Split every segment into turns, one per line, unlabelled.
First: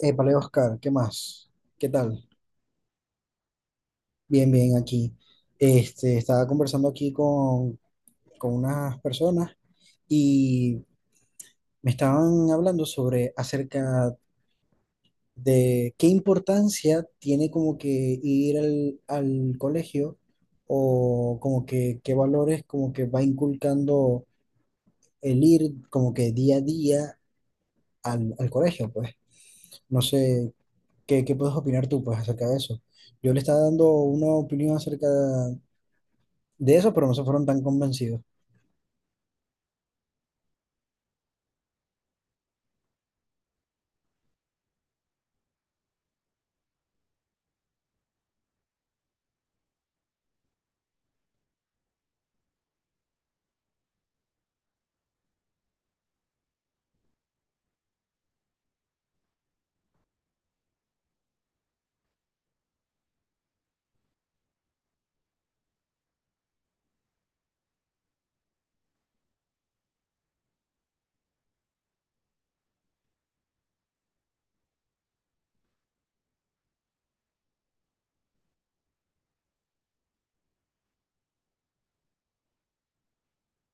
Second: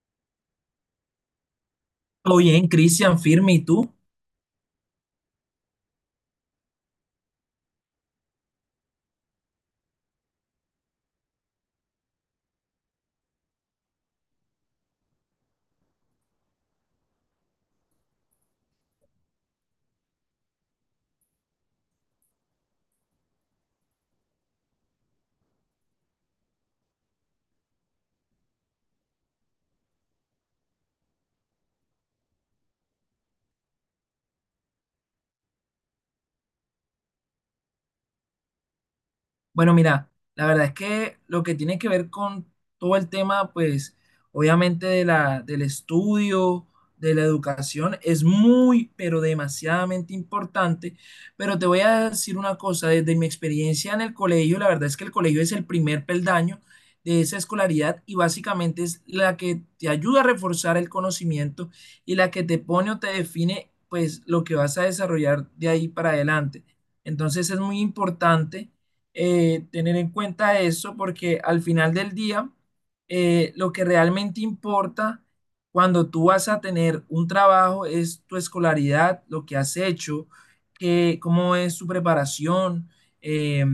Épale, Oscar, ¿qué más? ¿Qué tal?
Todo bien, Cristian, firme, ¿y tú?
Bien, bien, aquí. Estaba conversando aquí con unas personas y me estaban hablando sobre acerca de qué importancia tiene como que ir al, al colegio o como que qué valores como que va inculcando el ir como que día a día al, al colegio, pues. No sé, ¿qué puedes opinar tú, pues, ¿acerca de eso? Yo le estaba dando una opinión acerca de eso, pero no se fueron tan convencidos.
Bueno, mira, la verdad es que lo que tiene que ver con todo el tema, pues, obviamente de la, del estudio, de la educación, es muy, pero demasiadamente importante. Pero te voy a decir una cosa, desde mi experiencia en el colegio, la verdad es que el colegio es el primer peldaño de esa escolaridad y básicamente es la que te ayuda a reforzar el conocimiento y la que te pone o te define, pues, lo que vas a desarrollar de ahí para adelante. Entonces es muy importante tener en cuenta eso porque al final del día, lo que realmente importa cuando tú vas a tener un trabajo es tu escolaridad, lo que has hecho, que, cómo es tu preparación, eh,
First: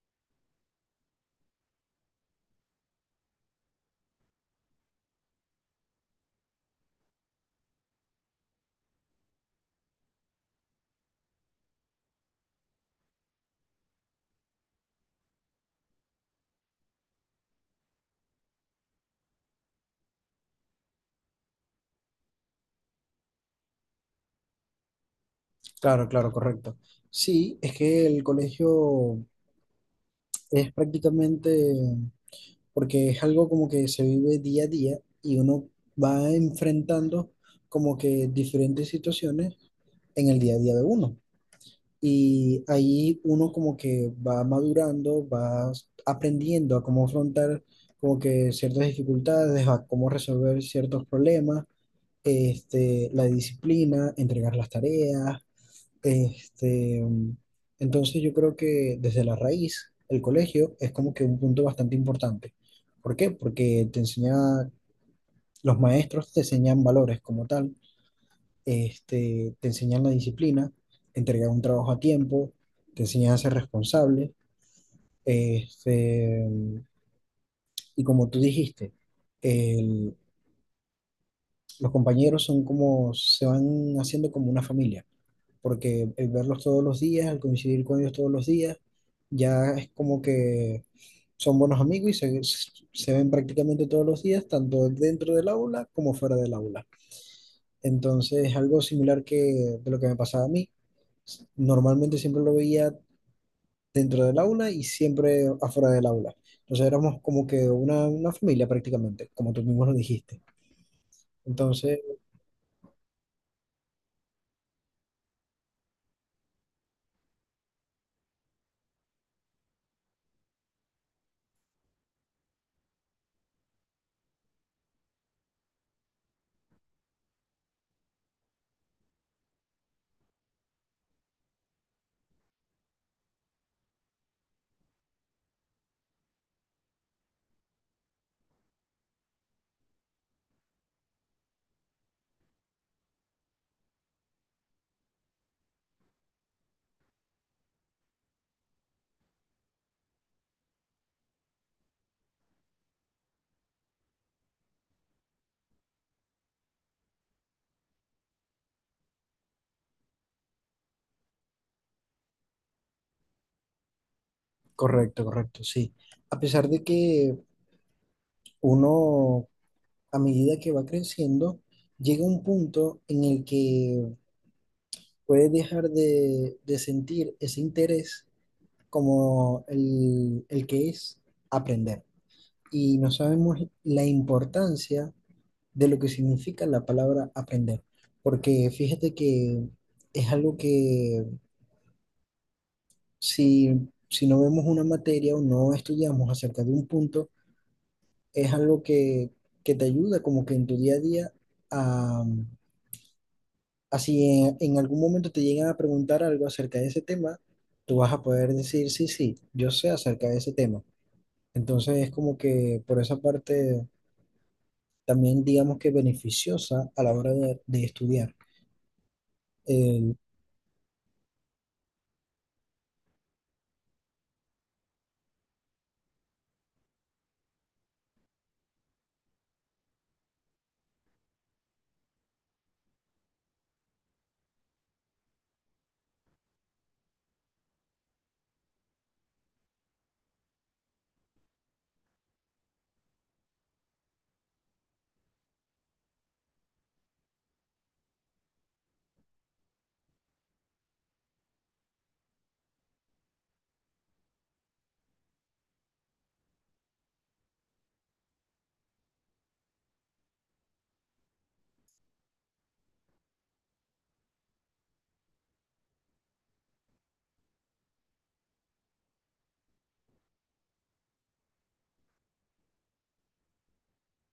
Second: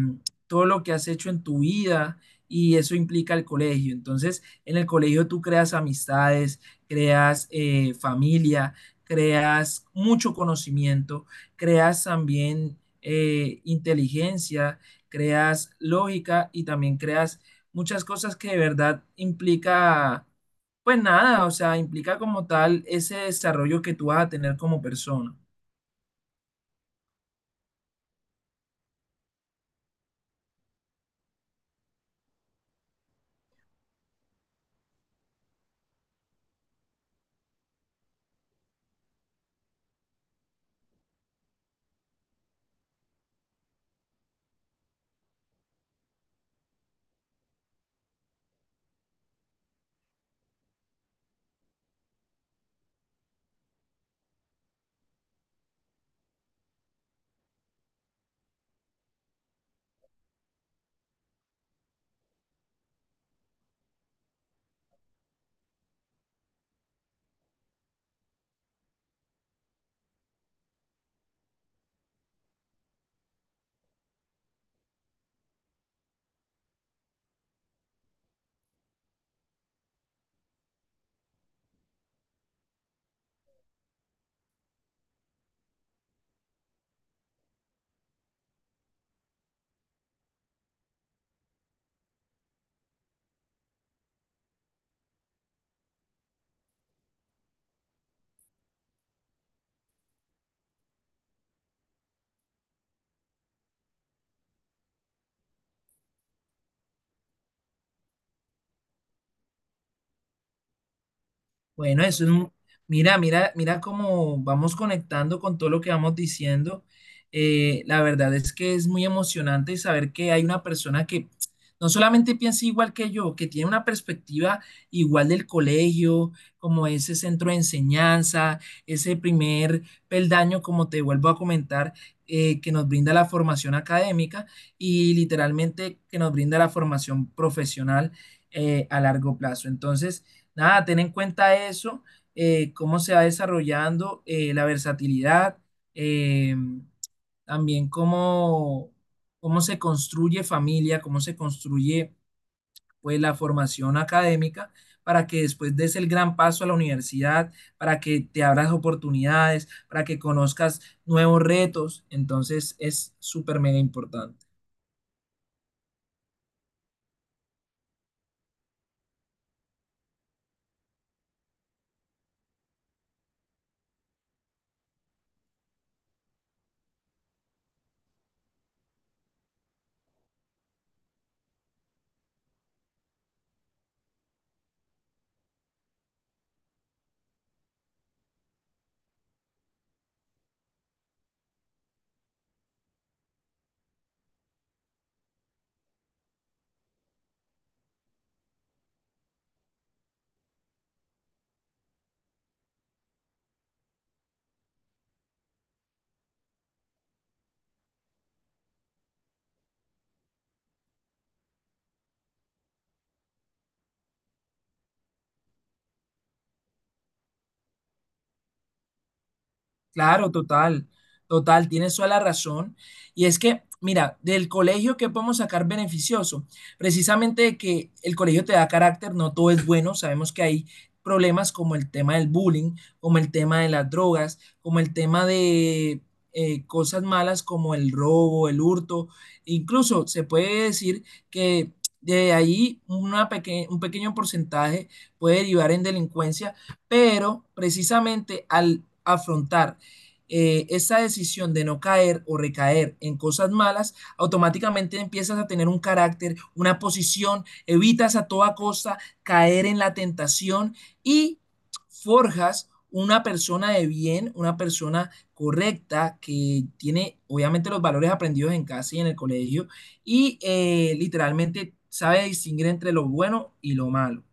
todo lo que has hecho en tu vida. Y eso implica el colegio. Entonces, en el colegio tú creas amistades, creas familia, creas mucho conocimiento, creas también inteligencia, creas lógica y también creas muchas cosas que de verdad implica, pues nada, o sea, implica como tal ese desarrollo que tú vas a tener como persona.
Claro, claro, correcto. Sí, es que el colegio es prácticamente, porque es algo como que se vive día a día y uno va enfrentando como que diferentes situaciones en el día a día de uno. Y ahí uno como que va madurando, va aprendiendo a cómo afrontar como que ciertas dificultades, a cómo resolver ciertos problemas, la disciplina, entregar las tareas. Este, mm, entonces yo creo que desde la raíz, el colegio es como que un punto bastante importante. ¿Por qué? Porque te enseña, los maestros te enseñan valores como tal, te enseñan la disciplina, entregar un trabajo a tiempo, te enseñan a ser responsable, este, mm, y como tú dijiste, el- los compañeros son como, se van haciendo como una familia, porque el verlos todos los días, al coincidir con ellos todos los días, ya es como que son buenos amigos y se ven prácticamente todos los días, tanto dentro del aula como fuera del aula. Entonces, algo similar que de lo que me pasaba a mí, normalmente siempre lo veía dentro del aula y siempre afuera del aula. Entonces éramos como que una familia prácticamente, como tú mismo lo dijiste. Entonces,
Bueno, mira, mira, mira cómo vamos conectando con todo lo que vamos diciendo. La verdad es que es muy emocionante saber que hay una persona que no solamente piensa igual que yo, que tiene una perspectiva igual del colegio, como ese centro de enseñanza, ese primer peldaño, como te vuelvo a comentar, que nos brinda la formación académica y literalmente que nos brinda la formación profesional a largo plazo. Entonces, nada, ten en cuenta eso, cómo se va desarrollando la versatilidad, eh, también cómo, cómo se construye familia, cómo se construye pues la formación académica para que después des el gran paso a la universidad, para que te abras oportunidades, para que conozcas nuevos retos. Entonces es súper mega importante.
correcto, correcto, sí. A pesar de que uno a medida que va creciendo, llega un punto en el que puedes dejar de sentir ese interés como el que es aprender. Y no sabemos la importancia de lo que significa la palabra aprender, porque fíjate que es algo que si no vemos una materia o no estudiamos acerca de un punto, es algo que te ayuda como que en tu día a día a. Así en algún momento te llegan a preguntar algo acerca de ese tema, tú vas a poder decir, sí, sí, yo sé acerca de ese tema. Entonces es como que por esa parte también digamos que beneficiosa a la hora de estudiar. Eh,
Claro, total, total, tienes toda la razón. Y es que, mira, del colegio, ¿qué podemos sacar beneficioso? Precisamente de que el colegio te da carácter, no todo es bueno. Sabemos que hay problemas como el tema del bullying, como el tema de las drogas, como el tema de cosas malas como el robo, el hurto. Incluso se puede decir que de ahí una un pequeño porcentaje puede derivar en delincuencia, pero precisamente al afrontar esa decisión de no caer o recaer en cosas malas, automáticamente empiezas a tener un carácter, una posición, evitas a toda costa caer en la tentación y forjas una persona de bien, una persona correcta que tiene obviamente los valores aprendidos en casa y en el colegio y literalmente sabe distinguir entre lo bueno y lo malo.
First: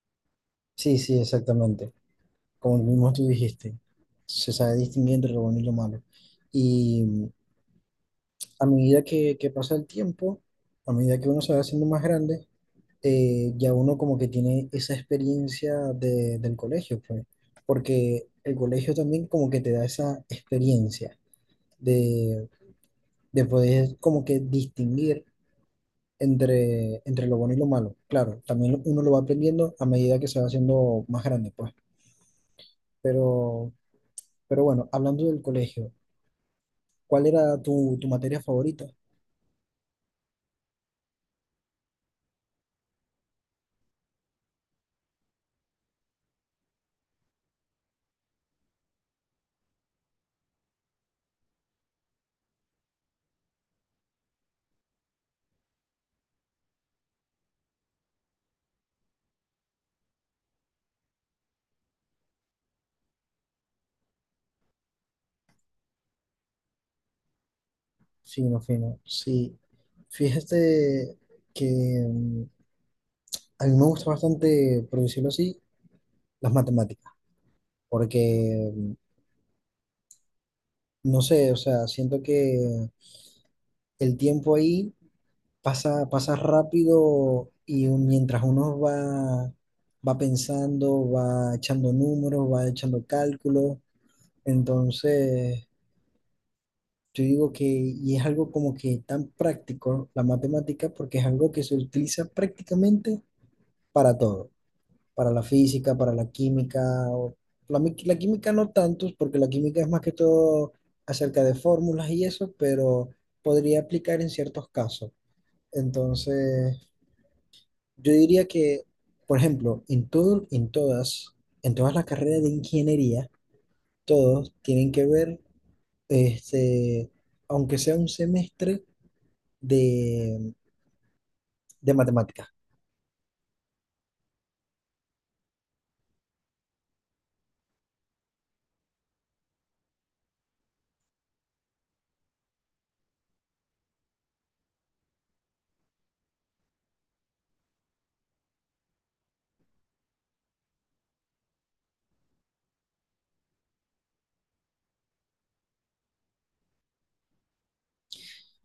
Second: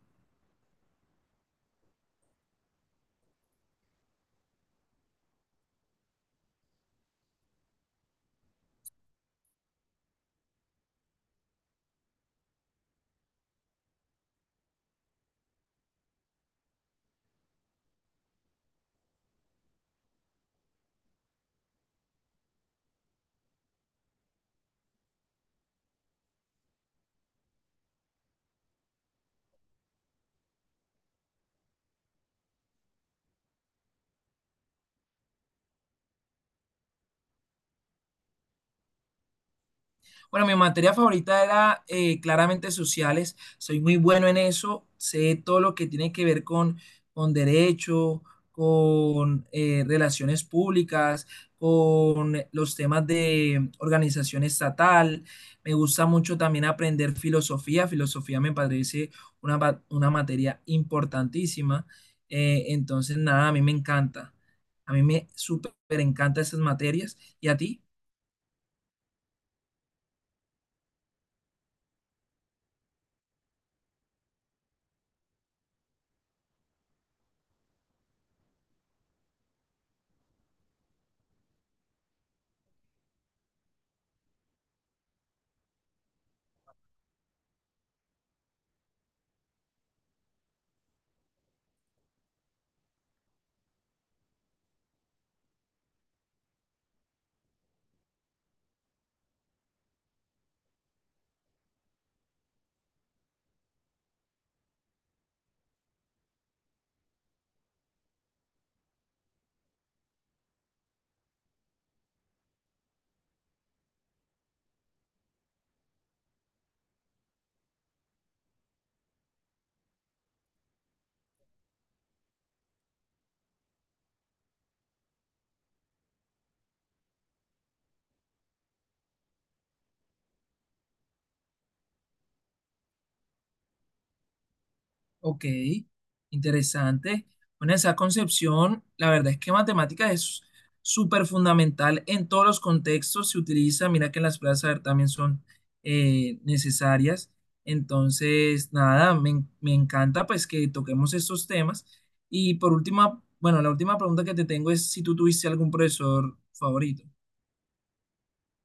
sí, sí, exactamente. Como mismo tú dijiste, se sabe distinguir entre lo bueno y lo malo. Y a medida que pasa el tiempo, a medida que uno se va haciendo más grande, ya uno como que tiene esa experiencia del colegio, pues, porque el colegio también como que te da esa experiencia de, de poder como que distinguir entre, entre lo bueno y lo malo. Claro, también uno lo va aprendiendo a medida que se va haciendo más grande, pues, pero, pero bueno, hablando del colegio, ¿cuál era tu, tu materia favorita?
Bueno, mi materia favorita era claramente sociales. Soy muy bueno en eso. Sé todo lo que tiene que ver con derecho, con relaciones públicas, con los temas de organización estatal. Me gusta mucho también aprender filosofía. Filosofía me parece una materia importantísima. Entonces, nada, a mí me encanta. A mí me súper encanta esas materias. ¿Y a ti?
Sí, no, fino. Sí, fíjate que mm, a mí me gusta bastante, por decirlo así, las matemáticas. Porque, no sé, o sea, siento que el tiempo ahí pasa, pasa rápido y mientras uno va, va pensando, va echando números, va echando cálculos, entonces yo digo que, y es algo como que tan práctico la matemática, porque es algo que se utiliza prácticamente para todo, para la física, para la química. o- la, la química no tantos, porque la química es más que todo acerca de fórmulas y eso, pero podría aplicar en ciertos casos. Entonces, yo diría que, por ejemplo, en todo, en todas las carreras de ingeniería, todos tienen que ver, este, aunque sea un semestre de, de matemáticas.
Ok, interesante. Bueno, esa concepción, la verdad es que matemáticas es súper fundamental en todos los contextos, se utiliza, mira que las pruebas de saber también son necesarias. Entonces, nada, me encanta pues que toquemos estos temas. Y por última, bueno, la última pregunta que te tengo es si tú tuviste algún profesor favorito.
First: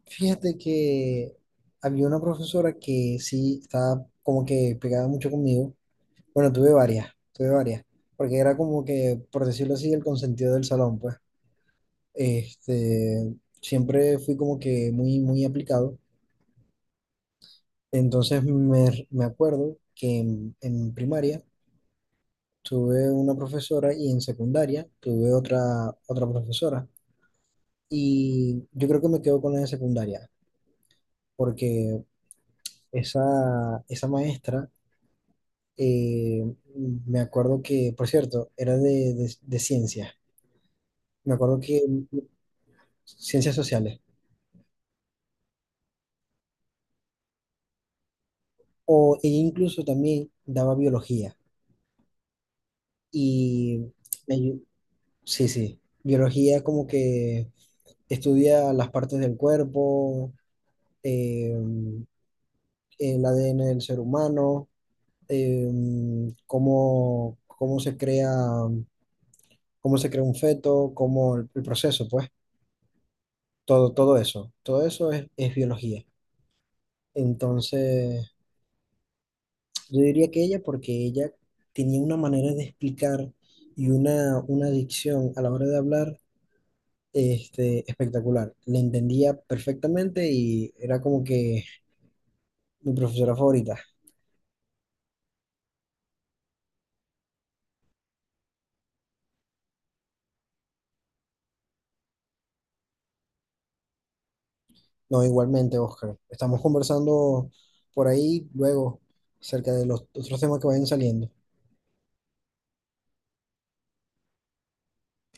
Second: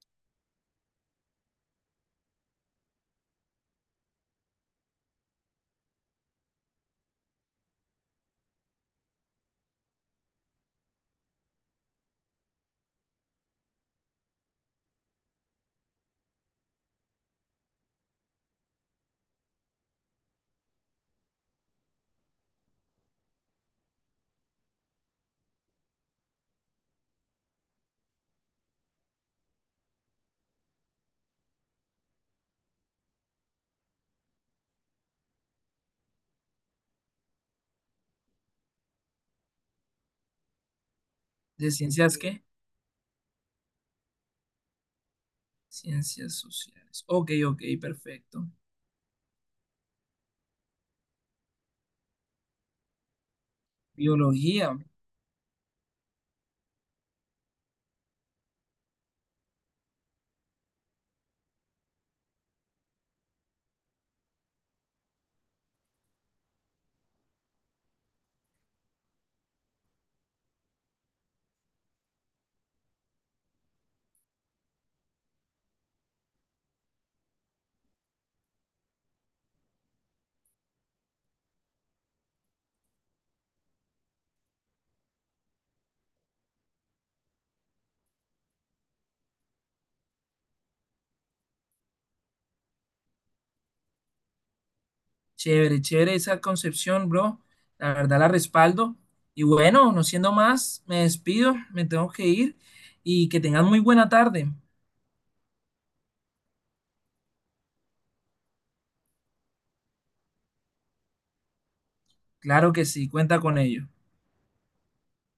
Fíjate que había una profesora que sí estaba como que pegada mucho conmigo. Bueno, tuve varias, porque era como que, por decirlo así, el consentido del salón, pues. Este, siempre fui como que muy, muy aplicado. Entonces me acuerdo que en primaria tuve una profesora y en secundaria tuve otra profesora. Y yo creo que me quedo con la de secundaria, porque esa maestra, eh, me acuerdo que, por cierto, era de ciencias. Me acuerdo
¿De
que
ciencias qué?
ciencias sociales.
Ciencias sociales. Ok, ok, perfecto.
O ella incluso también daba biología. Y me ayu-
Biología.
sí, sí, biología como que estudia las partes del cuerpo, eh, el ADN del ser humano, eh, cómo, cómo se crea un feto, cómo el proceso, pues, todo, todo eso. Todo eso es biología. Entonces, yo diría que ella, porque ella tenía una manera de explicar y una dicción a la hora de hablar, espectacular. Le entendía perfectamente y era como que mi profesora favorita.
Chévere, chévere esa concepción, bro. La verdad la respaldo. Y bueno, no siendo más, me despido, me tengo que ir y que tengan muy buena tarde.
No, igualmente, Oscar. Estamos conversando por ahí luego acerca de los otros temas que vayan saliendo.
Claro que sí, cuenta con ello.